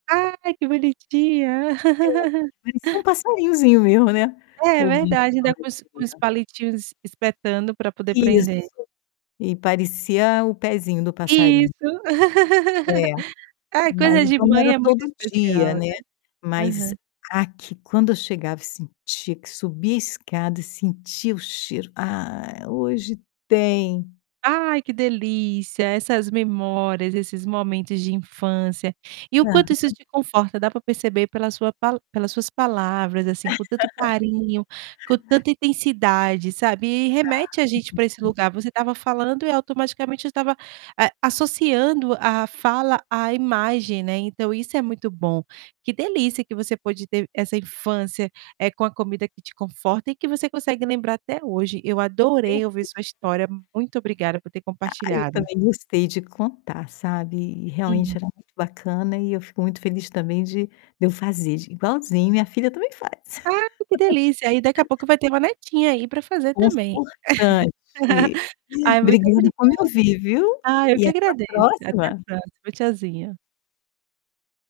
Ai, que bonitinha! É. Parecia um passarinhozinho mesmo, né, É ouvi verdade, fala ainda com os isso com os dela. palitinhos es espetando pra poder Isso. prender. E parecia o pezinho do passarinho. Isso. É. Ai, Mas coisa de então, não mãe era é muito todo dia, especial, né. né, mas Aham. aqui quando eu chegava e sentia que subia escada e sentia o cheiro: "Ah, hoje tem". Ai, que delícia, essas memórias, esses momentos de infância, e o quanto isso Aham. te conforta, dá para perceber pela sua pala pelas suas palavras assim, com tanto carinho, com tanta intensidade, sabe. E Tá, remete a gente muito para esse bom. lugar, você estava falando e automaticamente eu estava, eh, associando a fala à imagem, né, então, isso é muito bom, que delícia que você pode ter essa infância, eh, com a comida que te conforta e que você consegue lembrar até hoje, eu Tempo isso adorei ouvir sua história, muito obrigada por ter Ah, eu compartilhado. também gostei de contar, sabe. E, Uhum. realmente era muito bacana e eu fico muito feliz também de de eu fazer de igualzinho minha filha também faz. Ah, que delícia, aí daqui a pouco vai ter uma netinha aí, pra fazer também. Confortante. E, Ai, muito obrigada obrigada. por me ouvir, viu. Ah, eu E que até a agradeço, até a próxima. próxima. Tchauzinho.